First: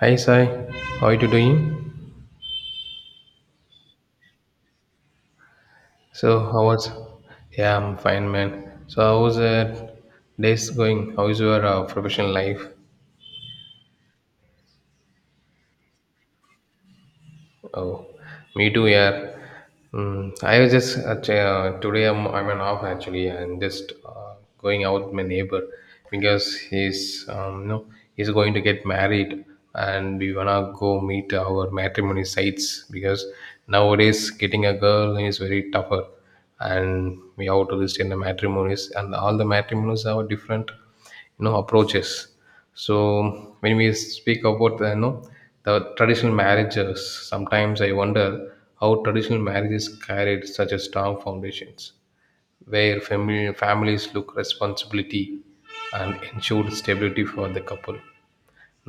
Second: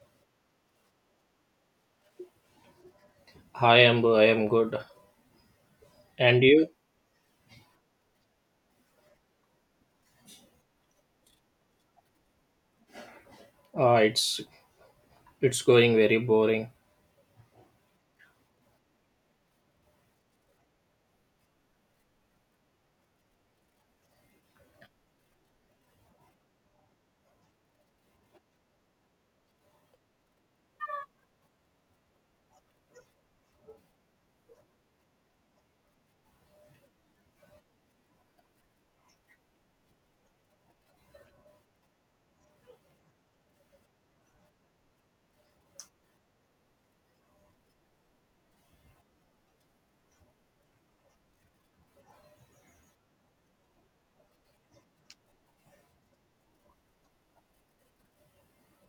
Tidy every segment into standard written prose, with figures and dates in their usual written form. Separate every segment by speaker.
Speaker 1: Hi Sai, how are you doing?
Speaker 2: Hi, Amber. I am good.
Speaker 1: So
Speaker 2: And
Speaker 1: how
Speaker 2: you?
Speaker 1: was? Yeah, I'm fine, man. So how was days going? How is your professional life?
Speaker 2: Uh, it's it's going very boring.
Speaker 1: Oh, me too, yeah. Mm, I was just ch- today I'm an off actually, and just going out with my neighbor because he's no, he's going to get married, and we wanna go meet our matrimony sites because nowadays getting a girl is very tougher, and we have to list in the matrimonies, and all the matrimonies have different approaches. So when we speak about the, you know the traditional marriages, sometimes I wonder how traditional marriages carried such a strong foundations, where families look responsibility and ensured stability for the couple.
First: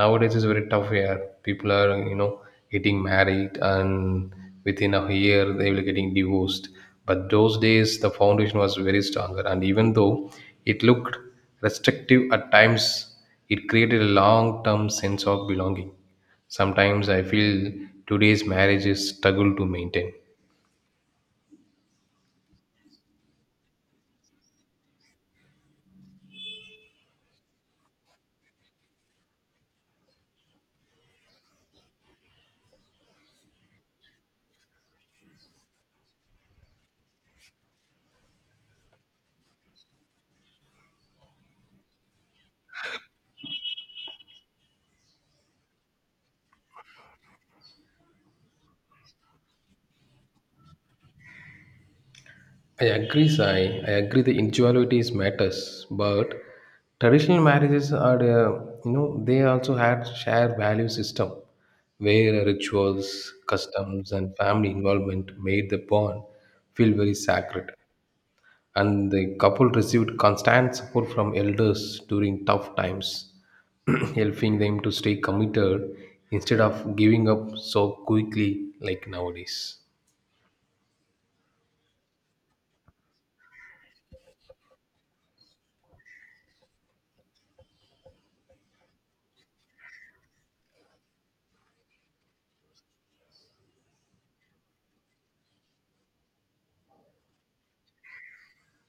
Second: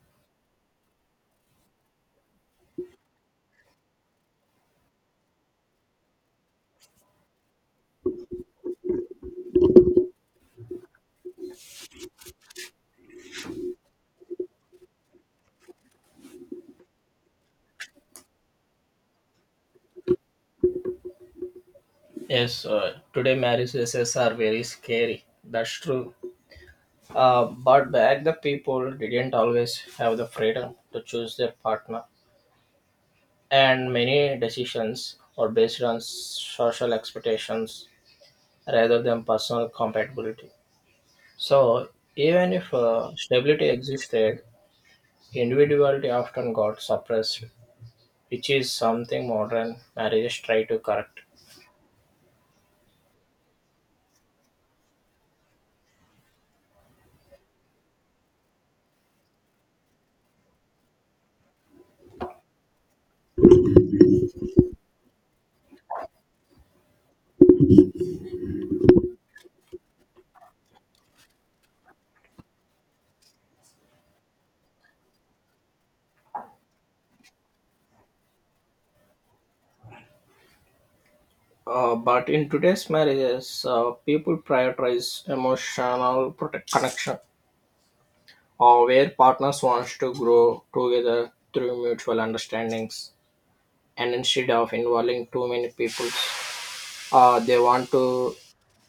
Speaker 1: Nowadays it's very tough here. People are getting married, and within a year they will getting divorced. But those days the foundation was very stronger, and even though it looked restrictive at times, it created a long term sense of belonging. Sometimes I feel today's marriages struggle to maintain.
Speaker 2: Yes, today marriages are very scary. That's true. But back the people didn't always have the freedom to choose their partner, and many decisions are based on social expectations rather than personal compatibility. So even if stability existed, individuality often got suppressed, which is something modern marriages try to correct.
Speaker 1: I agree, Sai. I agree the individualities matters, but traditional marriages they also had shared value system, where rituals, customs, and family involvement made the bond feel very sacred. And the couple received constant support from elders during tough times, helping them to stay committed instead of giving up so quickly like nowadays.
Speaker 2: But in today's marriages, people prioritize emotional connection, or where partners wants to grow together through mutual understandings, and instead of involving too many people, they want to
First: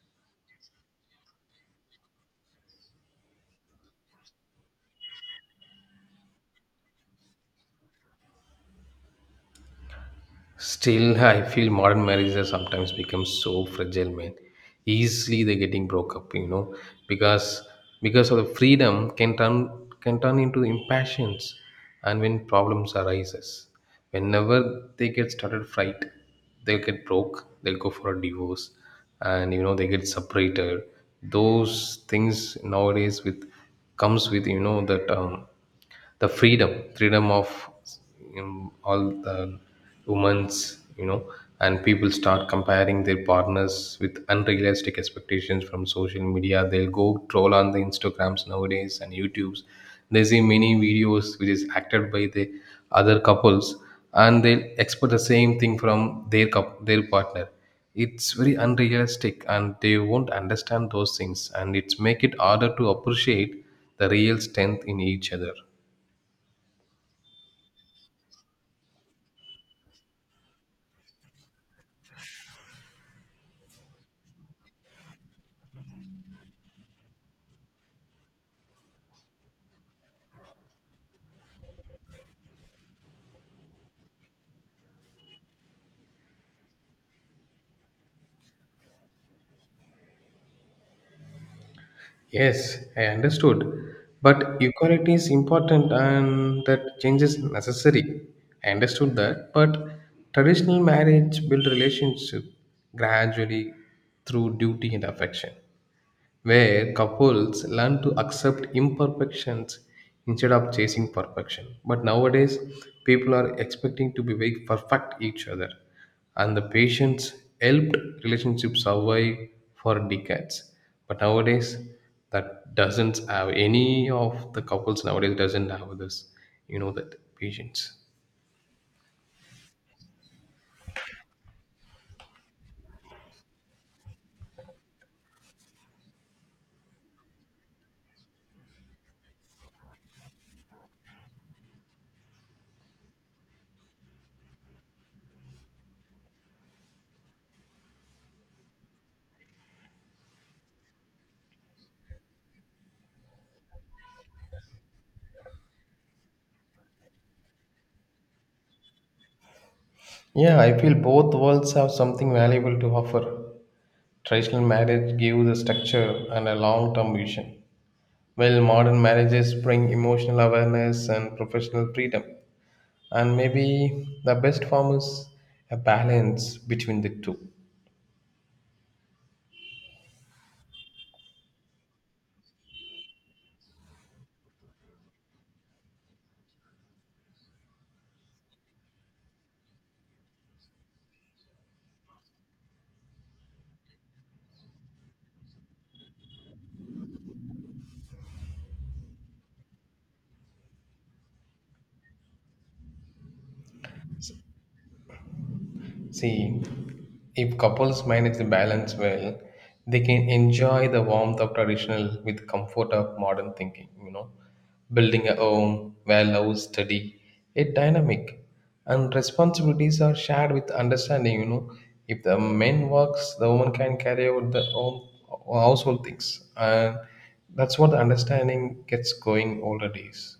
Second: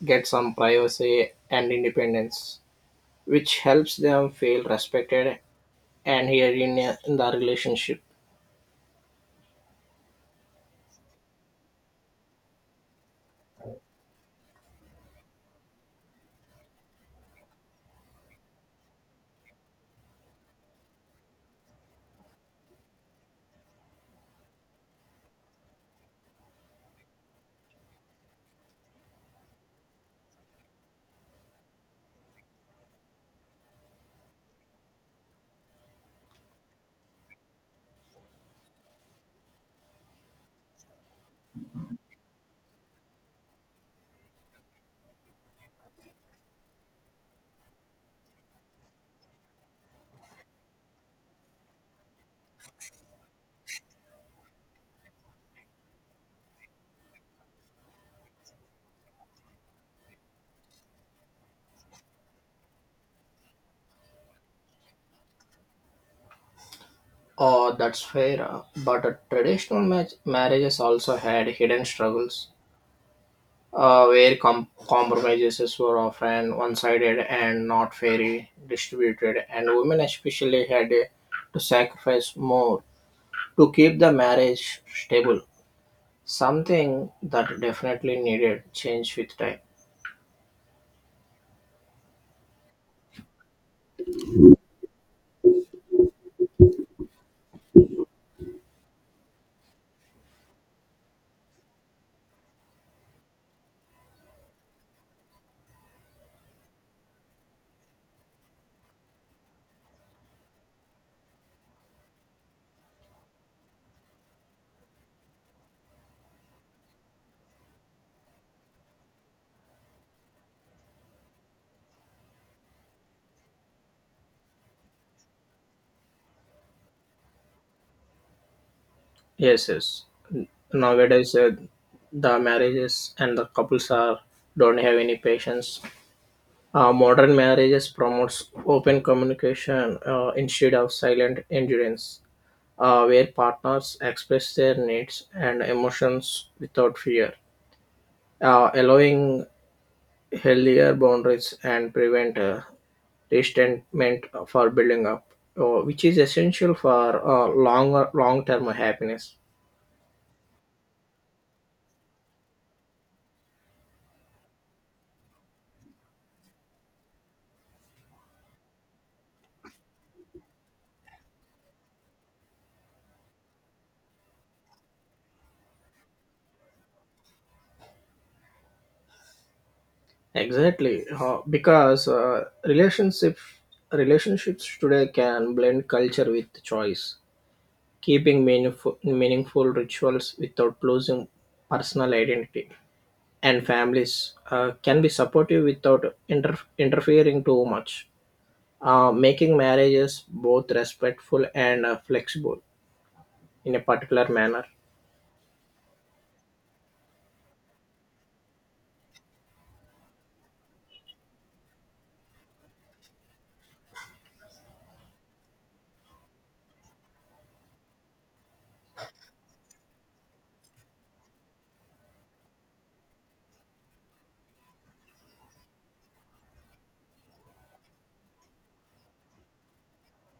Speaker 2: get some privacy and independence, which helps them feel respected and here in the relationship.
Speaker 1: Still, I feel modern marriages sometimes become so fragile, man. Easily they're getting broke up, because because of the freedom can turn into impatience, and when problems arises, whenever they get started fight, they'll get broke, they'll go for a divorce, and they get separated. Those things nowadays with comes with you know that the freedom of all the women's and people start comparing their partners with unrealistic expectations from social media. They'll go troll on the instagrams nowadays and youtubes. They see many videos which is acted by the other couples, and they'll expect the same thing from their partner. It's very unrealistic, and they won't understand those things, and it's make it harder to appreciate the real strength in each other.
Speaker 2: Oh, that's fair. But traditional marriages also had hidden struggles where compromises were often one sided and not fairly distributed, and women especially had to sacrifice more to keep the marriage stable, something that definitely needed change with time.
Speaker 1: Yes, I understood. But equality is important and that change is necessary. I understood that. But traditional marriage build relationship gradually through duty and affection, where couples learn to accept imperfections instead of chasing perfection. But nowadays, people are expecting to be very perfect each other, and the patience helped relationships survive for decades. But nowadays, that doesn't have any of the couples nowadays doesn't have this, that patience.
Speaker 2: Yes, yes. Nowadays, the marriages and the couples are don't have any patience. Modern marriages promotes open communication instead of silent endurance where partners express their needs and emotions without fear, allowing healthier boundaries and prevent resentment for building up, which is essential for long term happiness.
Speaker 1: Yeah, I feel both worlds have something valuable to offer. Traditional marriage gives a structure and a long term vision, while modern marriages bring emotional awareness and professional freedom. And maybe the best form is a balance between the two.
Speaker 2: Exactly, because relationships today can blend culture with choice, keeping meaningful rituals without losing personal identity. And families can be supportive without interfering too much, making marriages both respectful and flexible in a particular manner.
Speaker 1: See, if couples manage the balance well, they can enjoy the warmth of traditional with comfort of modern thinking, building a home where love is steady, yet dynamic, and responsibilities are shared with understanding. If the man works, the woman can carry out the home household things. And that's what the understanding gets going all the days.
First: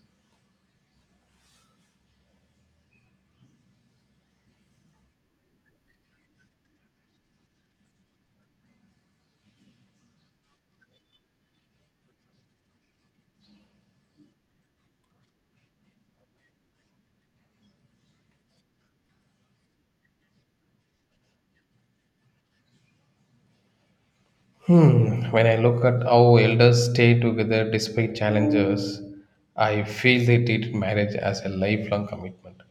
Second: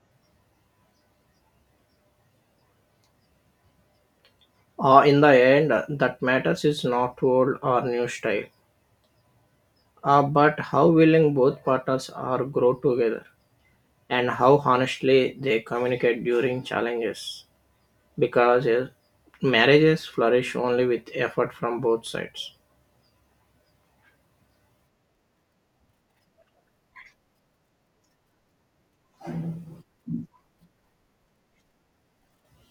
Speaker 2: In the end, that matters is not old or new style, but how willing both partners are grow together and how honestly they communicate during challenges. Because marriages flourish only with effort from both sides.
Speaker 1: When I look at how elders stay together despite challenges, I feel they treat marriage as a lifelong commitment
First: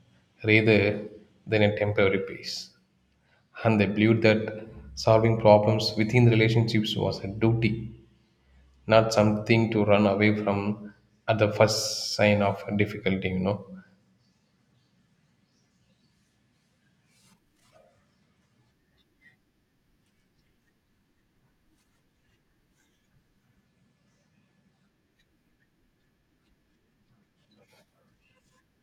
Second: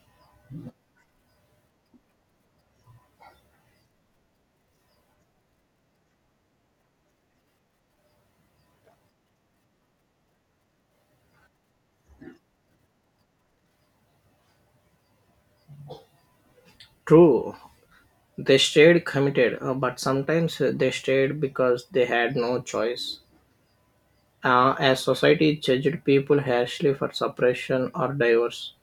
Speaker 1: rather than a temporary peace. And they believed that solving problems within the relationships was a duty, not something to run away from at the first sign of difficulty.
Speaker 2: True, they stayed committed, but sometimes they stayed because they had no choice. As society judged people harshly for suppression or divorce,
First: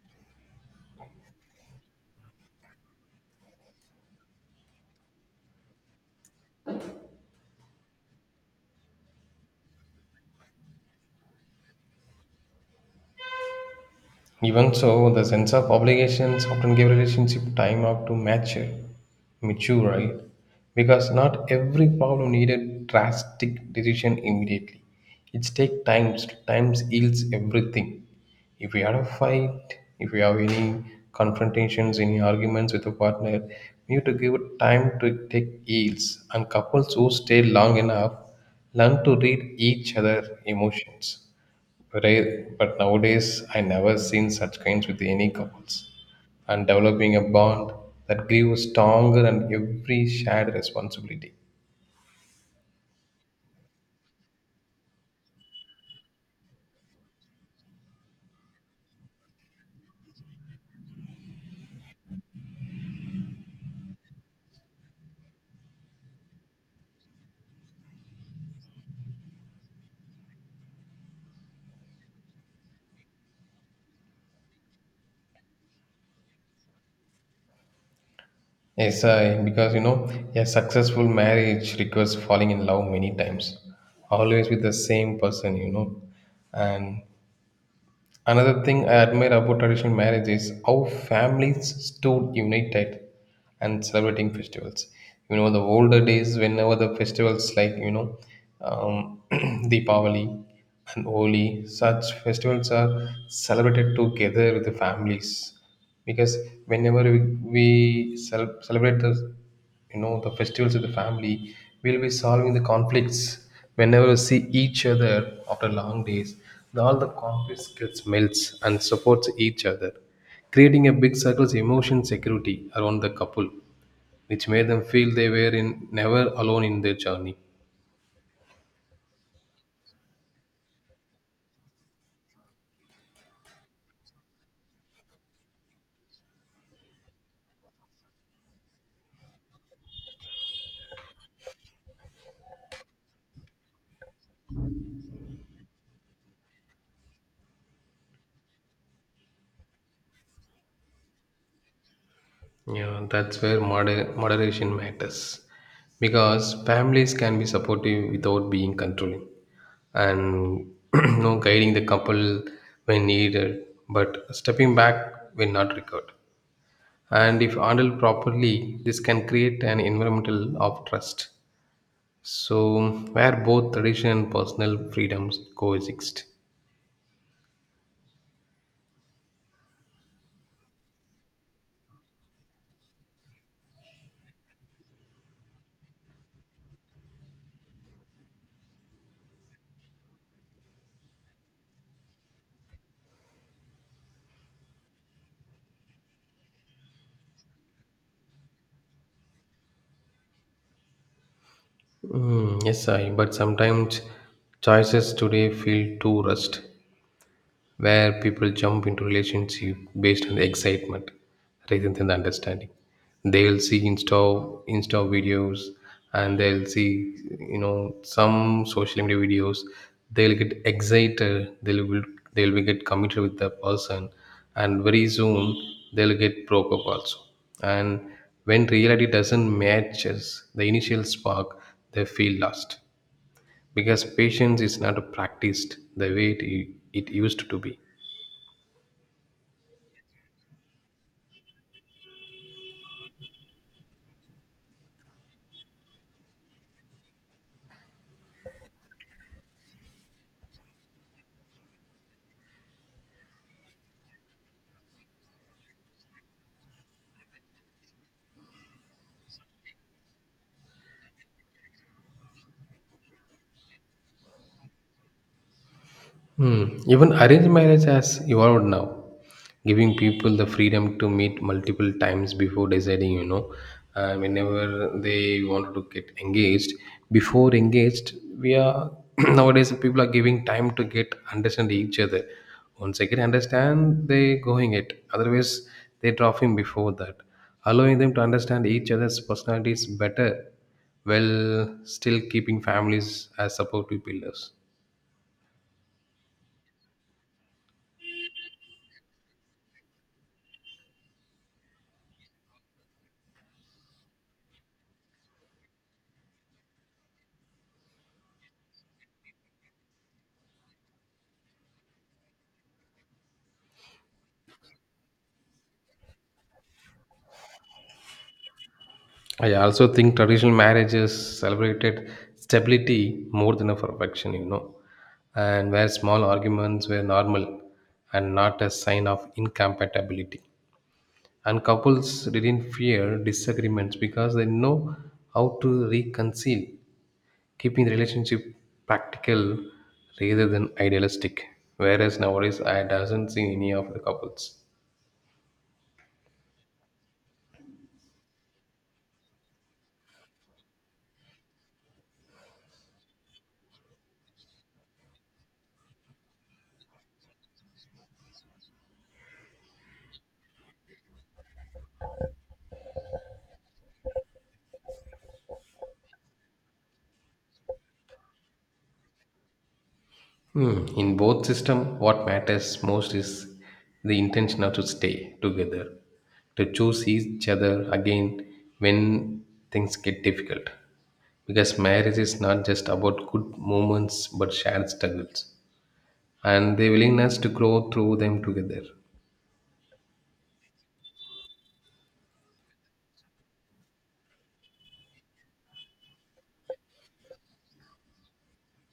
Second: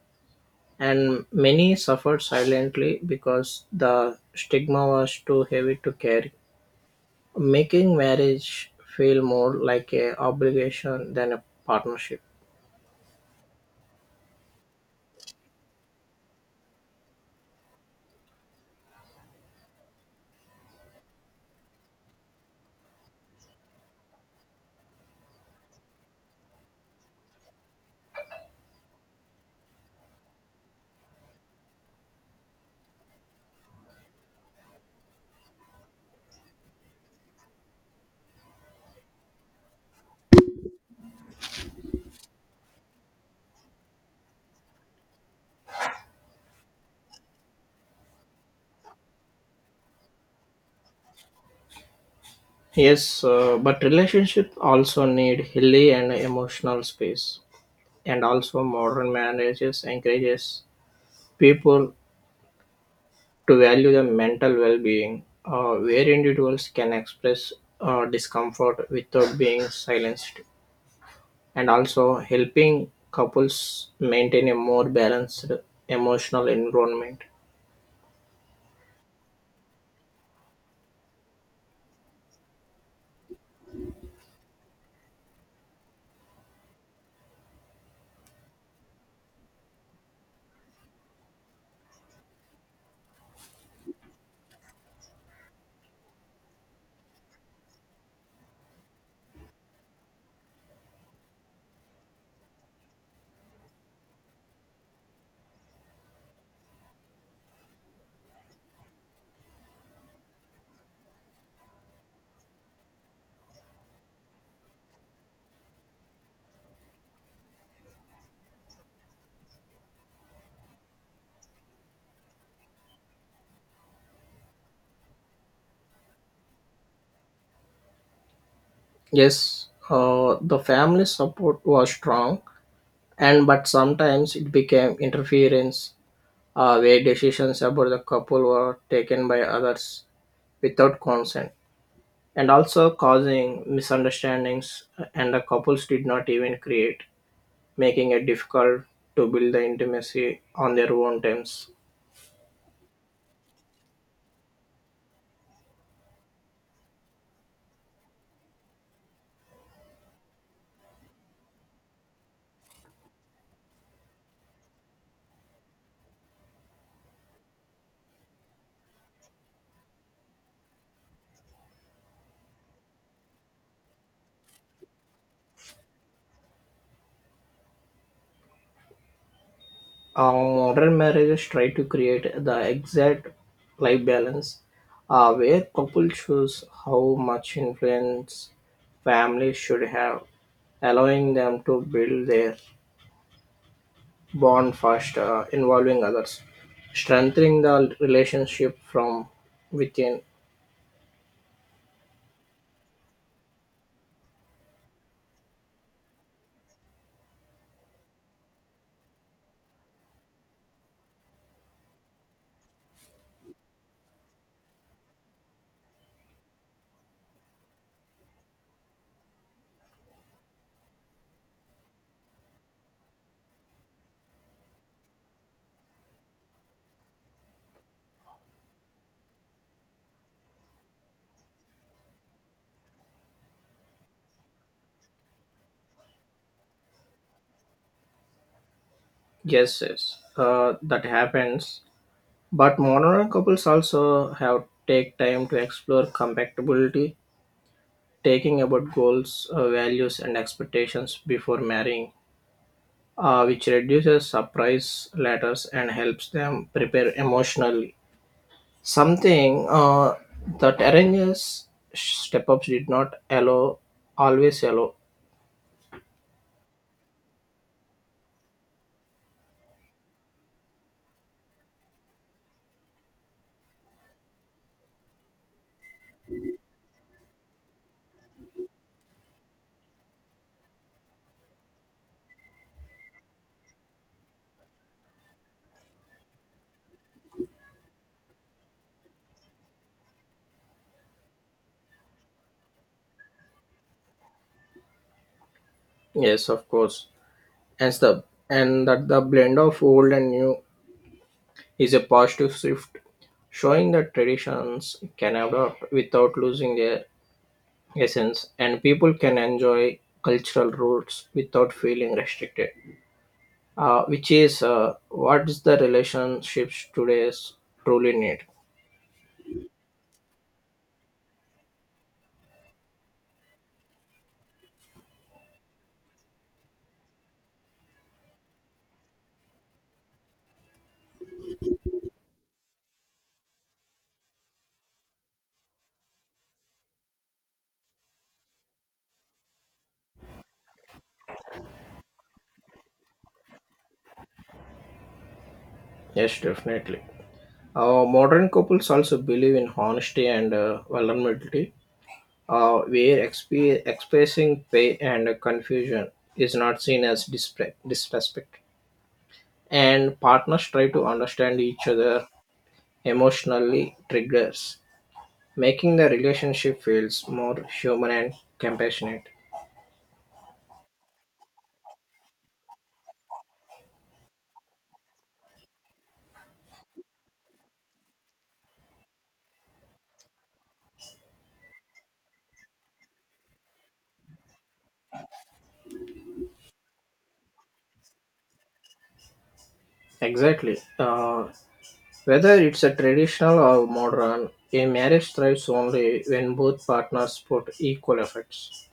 Speaker 2: and many suffered silently because the stigma was too heavy to carry, making marriage feel more like a obligation than a partnership.
Speaker 1: Even so, the sense of obligations often give relationship time out to mature, mature, right? Because not every problem needed drastic decision immediately. It's take times. Times heals everything. If we had a fight, if we have any confrontations, any arguments with a partner, we need to give time to take heals. And couples who stay long enough learn to read each other emotions. Rare, but nowadays I never seen such kinds with any couples. And developing a bond that grew stronger and every shared responsibility.
Speaker 2: Yes, but relationships also need hilly and emotional space. And also modern marriages encourages people to value the mental well-being, where individuals can express discomfort without being silenced, and also helping couples maintain a more balanced emotional environment.
Speaker 1: Yes, because a successful marriage requires falling in love many times, always with the same person, and another thing I admire about traditional marriage is how families stood united and celebrating festivals. The older days, whenever the festivals like, um, Deepavali and Holi, such festivals are celebrated together with the families. Because whenever we celebrate the you know the festivals of the family, we'll be solving the conflicts. Whenever we see each other after long days, all the conflicts gets melts and supports each other, creating a big circle's emotion security around the couple, which made them feel they were never alone in their journey.
Speaker 2: Yes, the family support was strong, and but sometimes it became interference where decisions about the couple were taken by others without consent and also causing misunderstandings and the couples did not even create making it difficult to build the intimacy on their own terms.
Speaker 1: Yeah, that's where moderation matters, because families can be supportive without being controlling, and guiding the couple when needed, but stepping back when not required. And if handled properly, this can create an environmental of trust. So, where both tradition and personal freedoms coexist.
Speaker 2: Modern marriages try to create the exact life balance where couples choose how much influence families should have, allowing them to build their bond faster, involving others, strengthening the relationship from within.
Speaker 1: Mm, yes, but sometimes choices today feel too rushed, where people jump into relationship based on the excitement rather than the understanding. They'll see Insta videos, and they'll see some social media videos. They'll get excited. They'll be get committed with the person, and very soon they'll get broke up also. And when reality doesn't matches the initial spark, they feel lost, because patience is not practiced the way it used to be.
Speaker 2: Yes, yes, that happens. But monogamy couples also have take time to explore compatibility, taking about goals, values, and expectations before marrying, which reduces surprise letters and helps them prepare emotionally. Something that arranges step ups did not allow, always allow.
Speaker 1: Hmm. Even arranged marriage has evolved now, giving people the freedom to meet multiple times before deciding, whenever they want to get engaged. Before engaged, we are nowadays people are giving time to get understand each other. Once they get understand, they going it. Otherwise, they drop him before that, allowing them to understand each other's personalities better, while still keeping families as supportive pillars.
Speaker 2: Yes, of course. And the and that the blend of old and new is a positive shift, showing that traditions can adapt without losing their essence and people can enjoy cultural roots without feeling restricted, which is what is the relationships today's truly need.
Speaker 1: I also think traditional marriages celebrated stability more than a perfection, and where small arguments were normal and not a sign of incompatibility. And couples didn't fear disagreements because they know how to reconcile, keeping the relationship practical rather than idealistic. Whereas nowadays, I doesn't see any of the couples.
Speaker 2: Yes, definitely, modern couples also believe in honesty and vulnerability where expressing pain and confusion is not seen as disrespect and partners try to understand each other emotionally triggers making the relationship feels more human and compassionate.
Speaker 1: Hmm, in both system, what matters most is the intention of to stay together, to choose each other again when things get difficult. Because marriage is not just about good moments but shared struggles and the willingness to grow through them together.
Speaker 2: Exactly. Whether it's a traditional or modern, a marriage thrives only when both partners put equal efforts,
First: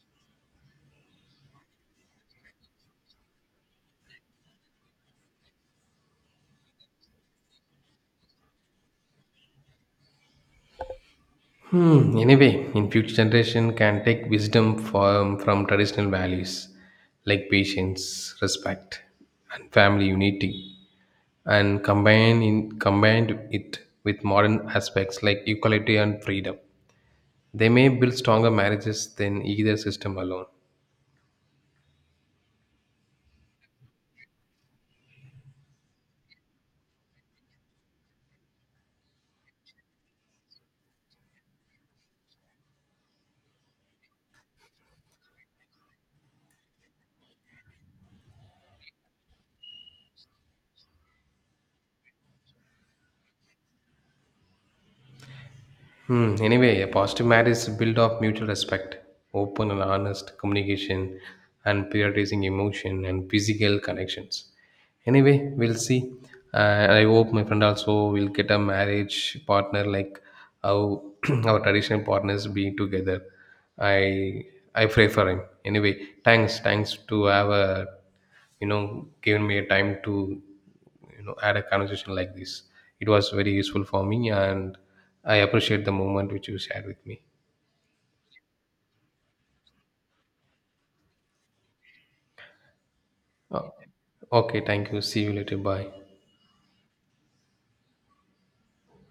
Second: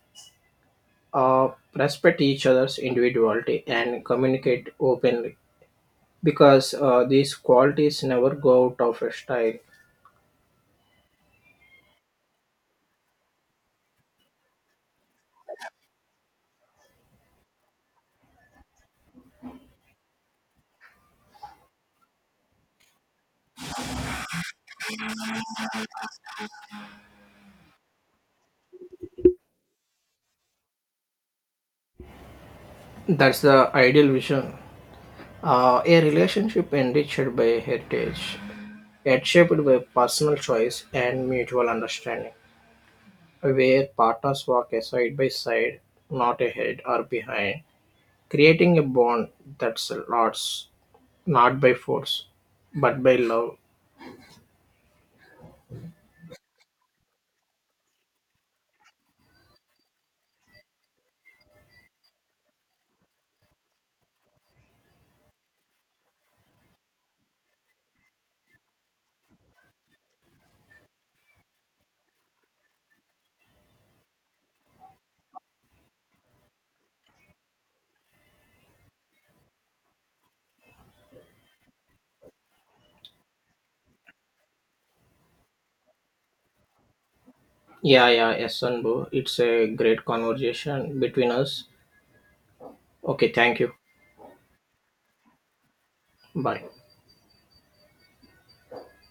Speaker 2: uh, respect each other's individuality, and communicate openly. Because these qualities never go out of style.
Speaker 1: Hmm, in a way, in future generation can take wisdom from traditional values like patience, respect, and family unity, and combined it with modern aspects like equality and freedom. They may build stronger marriages than either system alone.
Speaker 2: That's the ideal vision. A relationship enriched by heritage, yet shaped by personal choice and mutual understanding, where partners walk a side by side, not ahead or behind, creating a bond that's lots not by force but by love.
Speaker 1: Hmm. Anyway, a positive marriage is built of mutual respect, open and honest communication, and prioritizing emotion and physical connections. Anyway, we'll see. I hope my friend also will get a marriage partner like how our traditional partners being together. I I pray for him. Anyway, thanks to have a given me a time to had a conversation like this. It was very useful for me, and I appreciate the moment which you shared with me.
Speaker 2: Yeah, yeah, yes, Anbu. It's a great conversation between us. Okay, thank
Speaker 1: Uh,
Speaker 2: you.
Speaker 1: okay, thank you. See you later. Bye.
Speaker 2: Bye.